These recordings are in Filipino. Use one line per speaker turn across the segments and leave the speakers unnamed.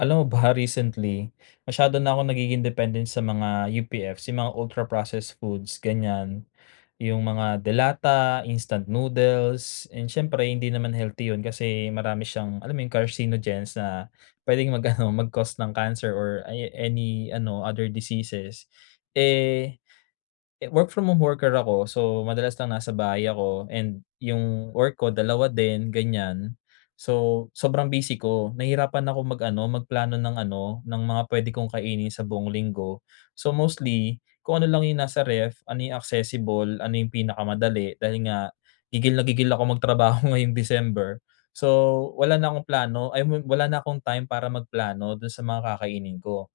Alam mo ba, recently masyado na akong nagiging dependent sa mga UPF's, yung mga ultra processed foods ganyan, yung mga delata, instant noodles and siyempre hindi naman healthy 'yun kasi marami siyang, alam mo yung, carcinogens na puwedeng mag-ano, mag-cause ng cancer or aya any ano other diseases. Eh, work from home worker ako so madalas lang nasa bahay ako and yung work ko 2 din ganyan, so sobrang busy ko, nahirapan akong mag-ano, magplano ng ano, ng mga puwede kong kainin sa buong linggo. So, mostly kung ano lang yung nasa ref, ano yung accessible, ano yung pinakamadali, dahil nga gigil na gigil akong magtrabaho ngayong December so wala na akong plano ay wala na akong time para magplano do'n sa mga kakainin ko.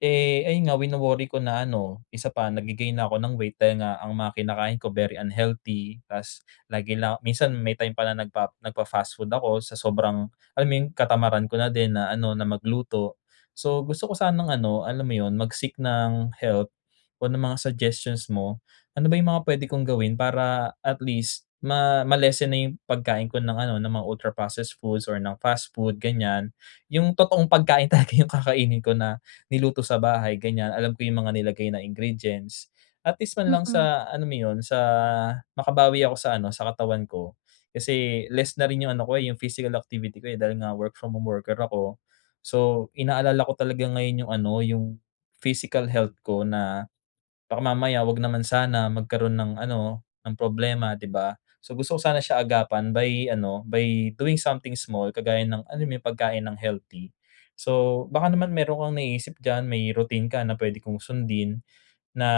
Eh, ayun nga wino-worry ko na ano, isa pa, nagge-gain na ako ng weight dahil nga ang mga kinakain ko very unhealthy, ta's lagi lang minsan may time pa nagpa nagpa-fast food ako sa sobrang, alam mo 'yun, katamaran ko na din na ano na magluto. So, gusto ko sanang ano, alam mo 'yun, mag-seek ng help o ng mga suggestions mo. Ano ba yung mga puwede kong gawin para at least ma ma-lessen na yung pagkain ko ng ano ng mga ultra processed foods or ng fast food ganyan. Yung totoong pagkain talaga yung kakainin ko na niluto sa bahay ganyan, alam ko yung mga nilagay na ingredients. At least man lang
Mm.
sa alam mo 'yun sa makabawi ako sa ano, sa katawan ko kasi less na rin yung ano ko, eh, yung physical activity ko, eh, dahil nga work from home worker ako. So inaalala ko talaga ngayon yung ano, yung physical health ko na baka mamaya, 'wag naman sana, magkaroon ng ano ng problema, 'di ba? So gusto ko sana siya agapan by ano, by doing something small, kagaya ng, alam mo 'yun, pagkain ng healthy. So, baka naman mayro'n kang naiisip diyan, may routine ka na puwede kong sundin na,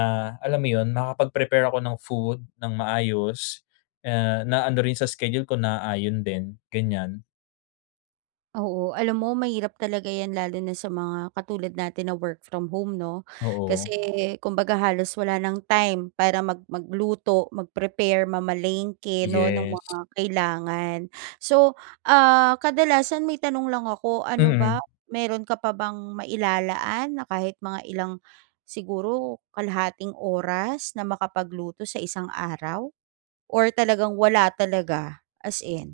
alam mo yun, makapag-prepare ako ng food nang maayos, eh, na ano rin sa schedule ko, naaayon din, ganyan?
Oo, alam mo mahirap talaga yan lalo na sa mga katulad natin na work from home 'no. Kasi,
Oo.
kumbaga halos wala ng time para mag magluto, mag-prepare, mamalengke 'no ng mga
Yes.
kailangan. So, ah, kadalasan may tanong lang ako. Ano ba
Mm.
mayro'n ka pa bang mailalaan na kahit mga ilang siguro kalahating oras na makapagluto sa isang araw or talagang wala talaga as in?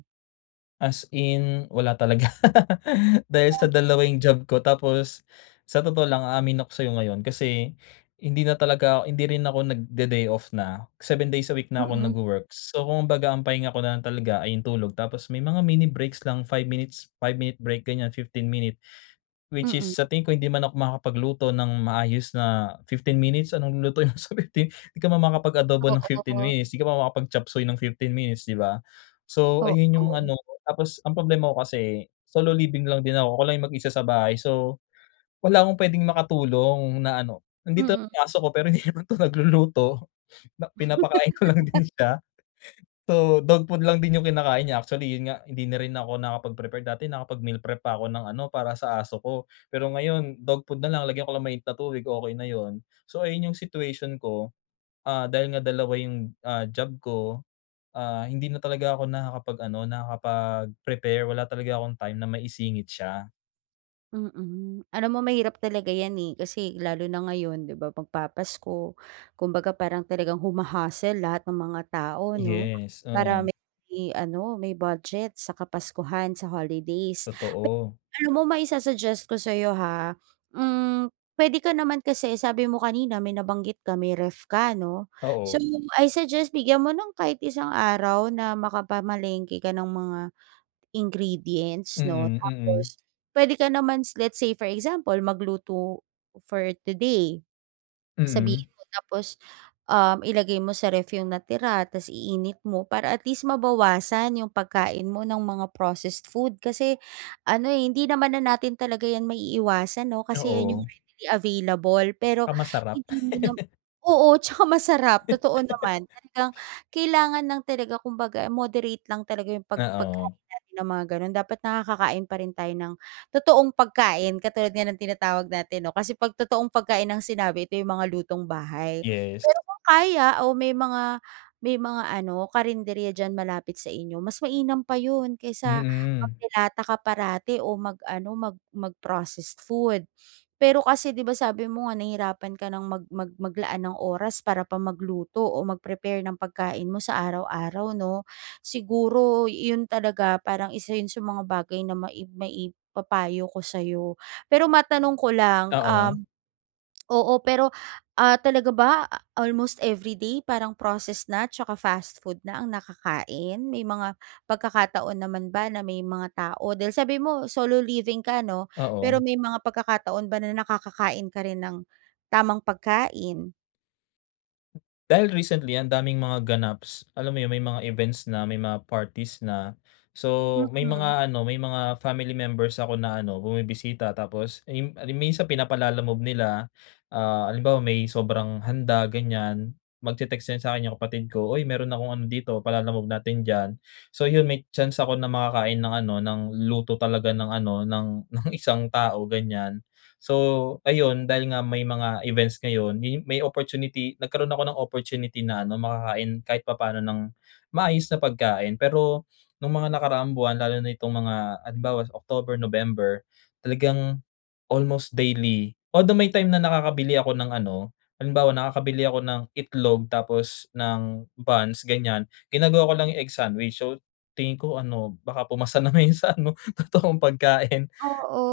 As in, wala talaga. Dahil sa
Ah.
2 yung job ko tapos, sa totoo lang aamin ako sa'yo ngayon kasi hindi na talaga, hindi rin ako nagde-day off na. 7 days a week na ako
Mm.
nag-work so kumbaga ang pahinga ko na lang talaga ay yung tulog. Tapos may mga mini breaks lang 5 minutes, 5 minute break ganyan 15 minute. Which is
Mm.
sa tingin ko hindi man ako makakapagluto ng maayos na 15 minutes, anong lulutuin mo sa 15 'di ka naman makakapag-adobo ng 15
Oo.
minutes. Di ka naman makakapag-chapsuey ng 15 minutes 'di ba? So ayun yung
Oo.
ano ko, tapos ang problema ko kasi solo living lang din ako, ako lang yung mag-isa sa bahay. So, wala akong puwedeng makatulong na ano nandito
Mm.
ang aso ko pero hindi naman to nagluluto. Na pinapakain ko lang din siya. So dog food lang din yung kinakain niya. Actually 'yun nga hindi na rin ako nakapag prepare. Dati nakapag meal prep pa ako ng ano para sa aso ko, pero ngayon dog food nalang lagyan ko lang ng mainit na tubig, okey na 'yun. So ayun yung situation ko. Ah, dahil nga 2 yung, ah, job ko, ah, hindi na talaga ako nakakapag-ano nakakapag-prepare. Wala talaga akong time na maisingit siya.
Mm, alam mo, mahirap talaga ’yan, eh, kasi lalo na ngayon, ’di ba, magpapasko. Kumbaga, parang talagang huma-hustle lahat ng mga tao, 'no,
Yes,
para
oo.
may, ano, may budget sa kapaskuhan, sa holidays. Pe
Totoo.
alam mo maisa-suggest ko sa'yo ha, hmm, puwede ka naman kasi sabi mo kanina, may nabanggit ka, may ref ka, 'no. So
Oo.
I suggest bigyan mo ng kahit isang araw na makapamalengke ka ng mga ingredients, 'no,
Mm, mm.
tapos puwede ka namans, let's say for example, magluto for today. Sabihin
Mm.
mo tapos, um, ilagay mo sa ref yung natira, tas iinit mo para at least mabawasan yung pagkain mo ng mga processed food kasi, ano, eh, hindi naman na natin talaga yan maiiwasan, 'no, kasi yan yung
Oo.
ready available, pero
Ah, masarap.
hindi mo nam oo, 'tsaka masarap totoo naman talagang kailangan lang talaga, kumbaga, moderate lang talaga yung pag
Ah,
pagkain
oo.
natin ng mga gano'n, dapat nakakakain pa rin tayo ng totoong pagkain, katulad nga ng tinatawag natin, 'no, kasi pag totoong pagkain, ang sinabi ito yung mga lutong-bahay.
Yes.
Pero kung kaya o may mga may mga ano karinderya diyan malapit sa inyo, mas mainam pa ’yon kaysa
Mm.
magde lata ka parati o mag-ano, mag mag-processed food. Pero kasi di ba, sabi mo nga nahirapan ka ng mag mag maglaan ng oras para pa magluto o mag-prepare ng pagkain mo sa araw-araw, 'no. Siguro iyon talaga, parang isa 'yon sa mga bagay na maib maib papayo ko sa'yo. Pero matanong ko lang um,
Oo.
oo, pero, ah, talaga ba, a almost every day parang processed na, 'tsaka fast food na ang nakakain, may mga pagkakataon naman ba na may mga tao dahil, sabi mo, solo living ka, 'no, pero
Oo.
may mga pagkakataon ba na nakakakain ka rin ng tamang pagkain?
Dahil recently ang daming mga ganaps, alam mo 'yun may mga events na, may mga parties na, so may
Mm.
mga ano may mga family members ako na ano bumibisita. Tapos, eh, mi minsan pinapa-Lalamove nila, ah, halimbawa may sobrang handa ganyan, magte-text yan sa'kin yung kapatid ko, "uy, mayro'n akong ano dito pa-Lalamove natin diyan." So 'yun may chance ako na makakain ng ano ng luto talaga ng ano ng, ng isang tao ganyan. So ayun dahil nga may mga events ngayon, yu may opportunity nagkaroon ako ng opportunity na ano makakain kahit papaano ng maayos na pagkain. Pero nung mga nakaraang buwan lalo na itong mga halimbawa October, November, talagang almost daily, although may time na nakakabili ako ng ano, halimbawa nakakabili ako ng itlog tapos ng buns ganyan ginagawa ko lang yung egg sandwich. So tingin ko ano baka pumasa na 'yun sa ano totoong pagkain.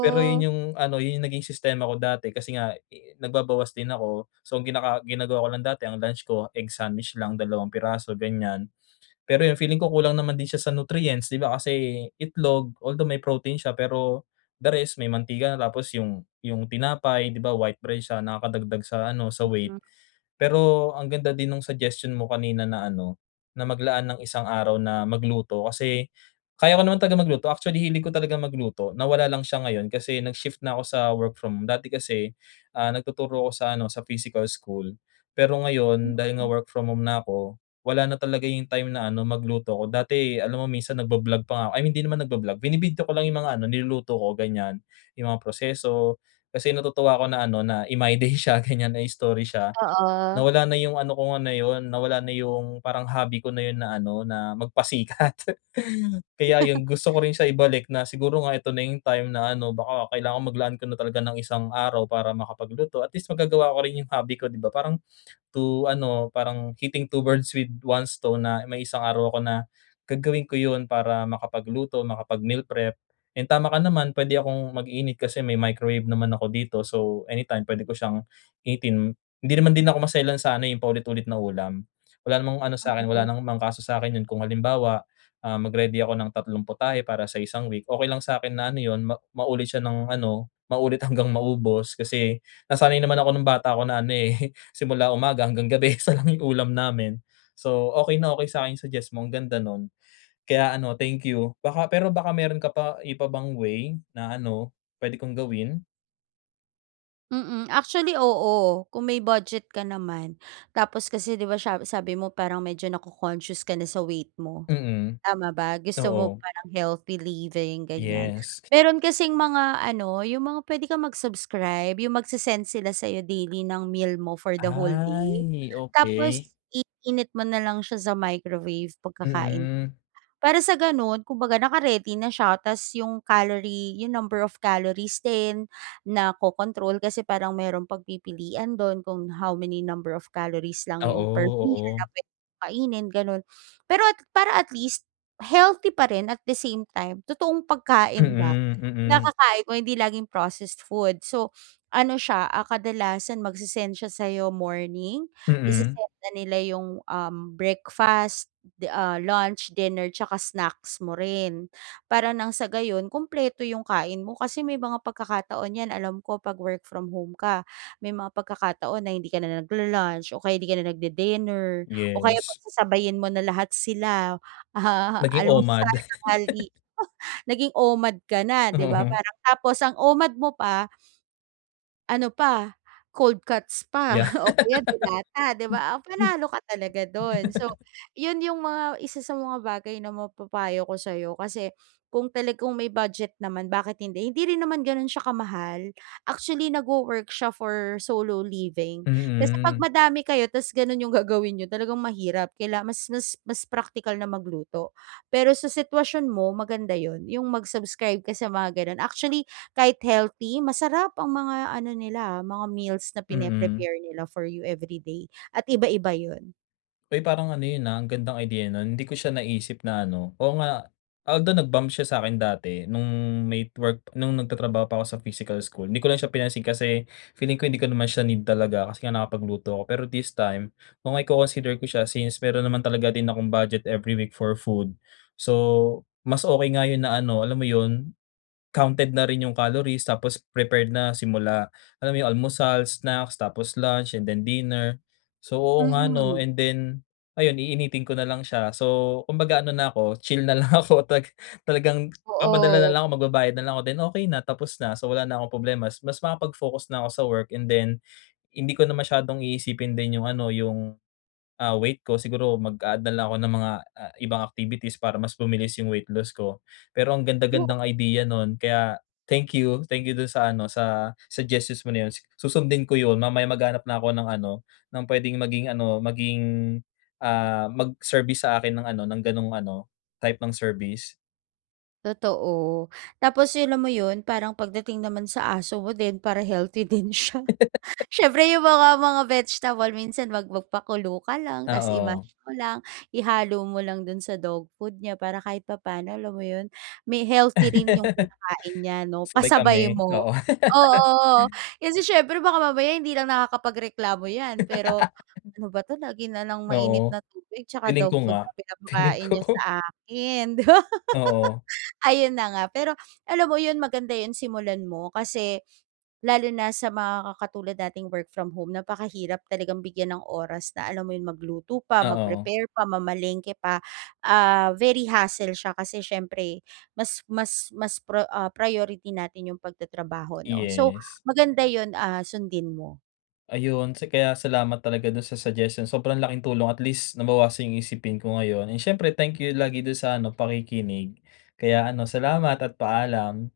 Pero 'yun yung ano 'yun yung naging sistema ko dati kasi nga, eh, nagbabawas din ako so gina ginagawa ko lang dati ang lunch ko egg sandwich lang, dalawang piraso ganyan. Pero yung feeling ko kulang naman din siya sa nutrients 'di ba kasi itlog, although may protein siya pero, the rest may mantika na. Tapos yung yung tinapay 'di ba white bread siya, nakakadagdag sa ano sa weight.
Mm.
Pero ang ganda din nung suggestion mo kanina na ano, na maglaan ng isang araw na magluto, kasi kaya ko naman talaga magluto actually hilig ko talagang magluto, nawala lang siya ngayon kasi nag shift na ako sa work-from-home. Dati kasi, ah, nagtuturo ako sa ano sa physical school pero ngayon dahil nga
Mm.
work from-home na ako, wala na talaga yung time na ano magluto ko. Dati alam mo minsan nagba-vlog pa nga I mean hindi naman nagba-vlog, bini-video ko lang yung mga ano niluluto ko ganyan. Yung mga proseso, kasi natutuwa ako na ano na i-my day siya ganyan na i-story siya.
Oo.
Nawala na yung ano ko nga na 'yun nawala na yung parang hobby ko na 'yun na ano na magpasikat. Kaya 'yun gusto ko rin siya ibalik na siguro nga ito na yung time na ano baka kailangan maglaan ka na talaga ng isang araw para makapagluto. At least magagawa ko rin yung hobby ko 'di ba. Parang to ano, parang "hitting two birds with one stone" na may isang araw ako na gagawin ko 'yun para makapagluto, makapag-meal prep and tama ka naman puwede akong mag-init kasi may microwave naman ako dito so anytime puwede ko siyang initin. Hindi naman din ako maselan sa ano, eh, yung paulit-ulit na ulam. Wala namang ano sa'kin wala
Mm.
namang kaso sa'kin 'yun kung halimbawa, ah, mag-ready ako ng tatlong putahe para sa isang week. Okey lang sa'kin na ano 'yun ma maulit siya ng ano maulit hanggang maubos. Kasi nasanay naman ako nung bata ako na ano, eh, simula umaga hanggang gabi 1 lang yung ulam namin, so okey na okey sa'kin yung suggest mo ang ganda no'n. Kaya ano thank you. Baka pero baka mayro'n ka pa iba pang way na ano puwede kong gawin?
Mm, actually oo, kung may budget ka naman, tapos kasi di ba siya sabi mo parang medyo naco-conscious ka na sa weight mo,
Mm,
tama ba? Gusto mo
oo.
parang healthy living ganiyan.
Yes.
Meron kasing mga ano, yung mga puwede kang mag-subscribe, yung mag-se-send sila sayo daily ng meal mo for the whole
Ay
day,
ni
tapos
okey.
iinit mo na lang siya sa microwave pagkakain.
Mm.
Para sa ganun kumbaga naka-ready na siya ta's yung calorie yung number of calories din naco-control, kasi parang merong pagpipilian dun kung how many number of calories lang yung per
Oo,
meal na
oo.
pwe kainin ganon. Pero at para at least healthy parin at the same time, totoong pagkain ba
Mm,
yung
mm.
nakakain ko, hindi laging processed food. So ano siya, ah, kadalasan mag-se-send siya sayo morning,
Mm.
i-sesend na nila yung, um, breakfast, de ah lunch, dinner 'tsaka snacks mo rin, para nang sa gayon kumpleto yung kain mo, kasi may mga pagkakataon yan, alam ko pag work from home ka, may mga pagkakataon na hindi ka na naglu-lunch o kaya hindi ka na nag-de-dinner, o kaya
Yes.
pagsasabayin mo na lahat sila,
Naging
alam mo sana
OMAD
mali naging OMAD ka na di ba?
Oo.
Parang tapos ang OMAD mo pa ano pa cold cuts pa
Ya,
o kaya delata di ba, ah,
hmm, hmm.
panalo ka talaga dun. So yun yung mga 1 sa mga bagay na mapapayo ko sayo kasi kung talagang may budget naman bakit hindi, hindi rin naman ganun siya kamahal, actually nag-wo-work siya for solo living, kasi pag
Mm.
madami kayo ta's ganun yung gagawin niyo, talagang mahirap kaila mas mas mas praktikal na magluto. Pero sa sitwasyon mo, maganda yun, yung mag-subscribe ka sa mga ganon, actually, kahit healthy masarap ang mga ano nila, mga meals na
Mm.
pine-prepare nila for you every day at iba-iba yun.
Ay, parang ano 'yun, ah, ang gandang idea no'n, hindi ko siya naisip na ano, oo nga although, nag-bump siya sa'kin dati nung may work nung nagtatrabaho pa ako sa physical school, 'di ko lang siya pinansin kasi feeling ko hindi ko naman siya need talaga, kasi nga nakakapagluto ako pero this time, kung iko-consider ko siya since mayro'n naman talaga din akong budget every week for food. So, mas okey nga 'yun na ano, alam mo yun, counted na rin yung calories tapos prepared na simula, alam mo yun, almusal, snacks tapos lunch and then dinner. So, oo nga, 'no,
Mm.
and then, ayun, iinitin ko na lang siya. So, kumbaga ano na ako, chill na lang ako. Talaga talagang papadala na
Oo.
lang ako, magbabayad na lang ako, then okey na, tapos na. So, wala na akong problema, mas mas makapag-focus na ako sa work and then, hindi ko na masyadong iisipin din yung ano, yung, ah, weight ko. Siguro mag-a-add na lang ako ng mga, ah, ibang activities para mas bumilis yung weight loss ko. Pero ang ganda-gandang idea no'n kaya, thank you, thank you do'n sa ano, sa suggestions mo na 'yun. Su susundin ko 'yun, mamaya maghahanap na ako ng ano, ng puwedeng maging ano, maging, ah, mag-service sa akin ng ano, ng ganong ano, type ng service.
Totoo, tapos 'yun alam mo 'yun, parang pagdating naman sa aso mo din para healthy din siya. Siyempre, yung mga, mga vegetable, minsan mag magpakulo ka lang.
Ah,
Tas i-mash
oh.
mo lang, ihalo mo lang do'n sa dog food niya para kahit papano, alam mo 'yun, may healthy rin 'yung kinakain niya, 'no?
Sabay
Kasabay
kami,
mo.
oo.
Oo, kasi siyempre, baka mamaya hindi lang nakakapagreklamo 'yan. Pero, "Ano ba 'to, lagi na lang mainit
Oo,
na tubig tsaka
feeling ko
dog food na
nga, Tingin
pinapakain niya
ko.
sa akin." 'Di ba?
Oo.
Ayun na nga. Pero alam mo 'yun, maganda yung simulan mo. Kasi lalo na sa mga ka katulad nating work from home, napakahirap talagang bigyan ng oras na alam mo 'yun, magluto pa,
Oo.
mag-prepare pa, mamalengke pa. Ah, very hassle siya kasi, siyempre, mas, mas, mas, pro ah, priority natin yung pagtatrabaho, 'no? So,
Yes.
maganda yun, ah, sundin mo.
Ayun, ts kaya salamat talaga do'n sa suggestions. Sobrang laking tulong, at least nabawasan yung isipin ko ngayon. Eh, siyempre, thank you lagi do'n sa ano pakikinig. Kaya ano salamat at paalam.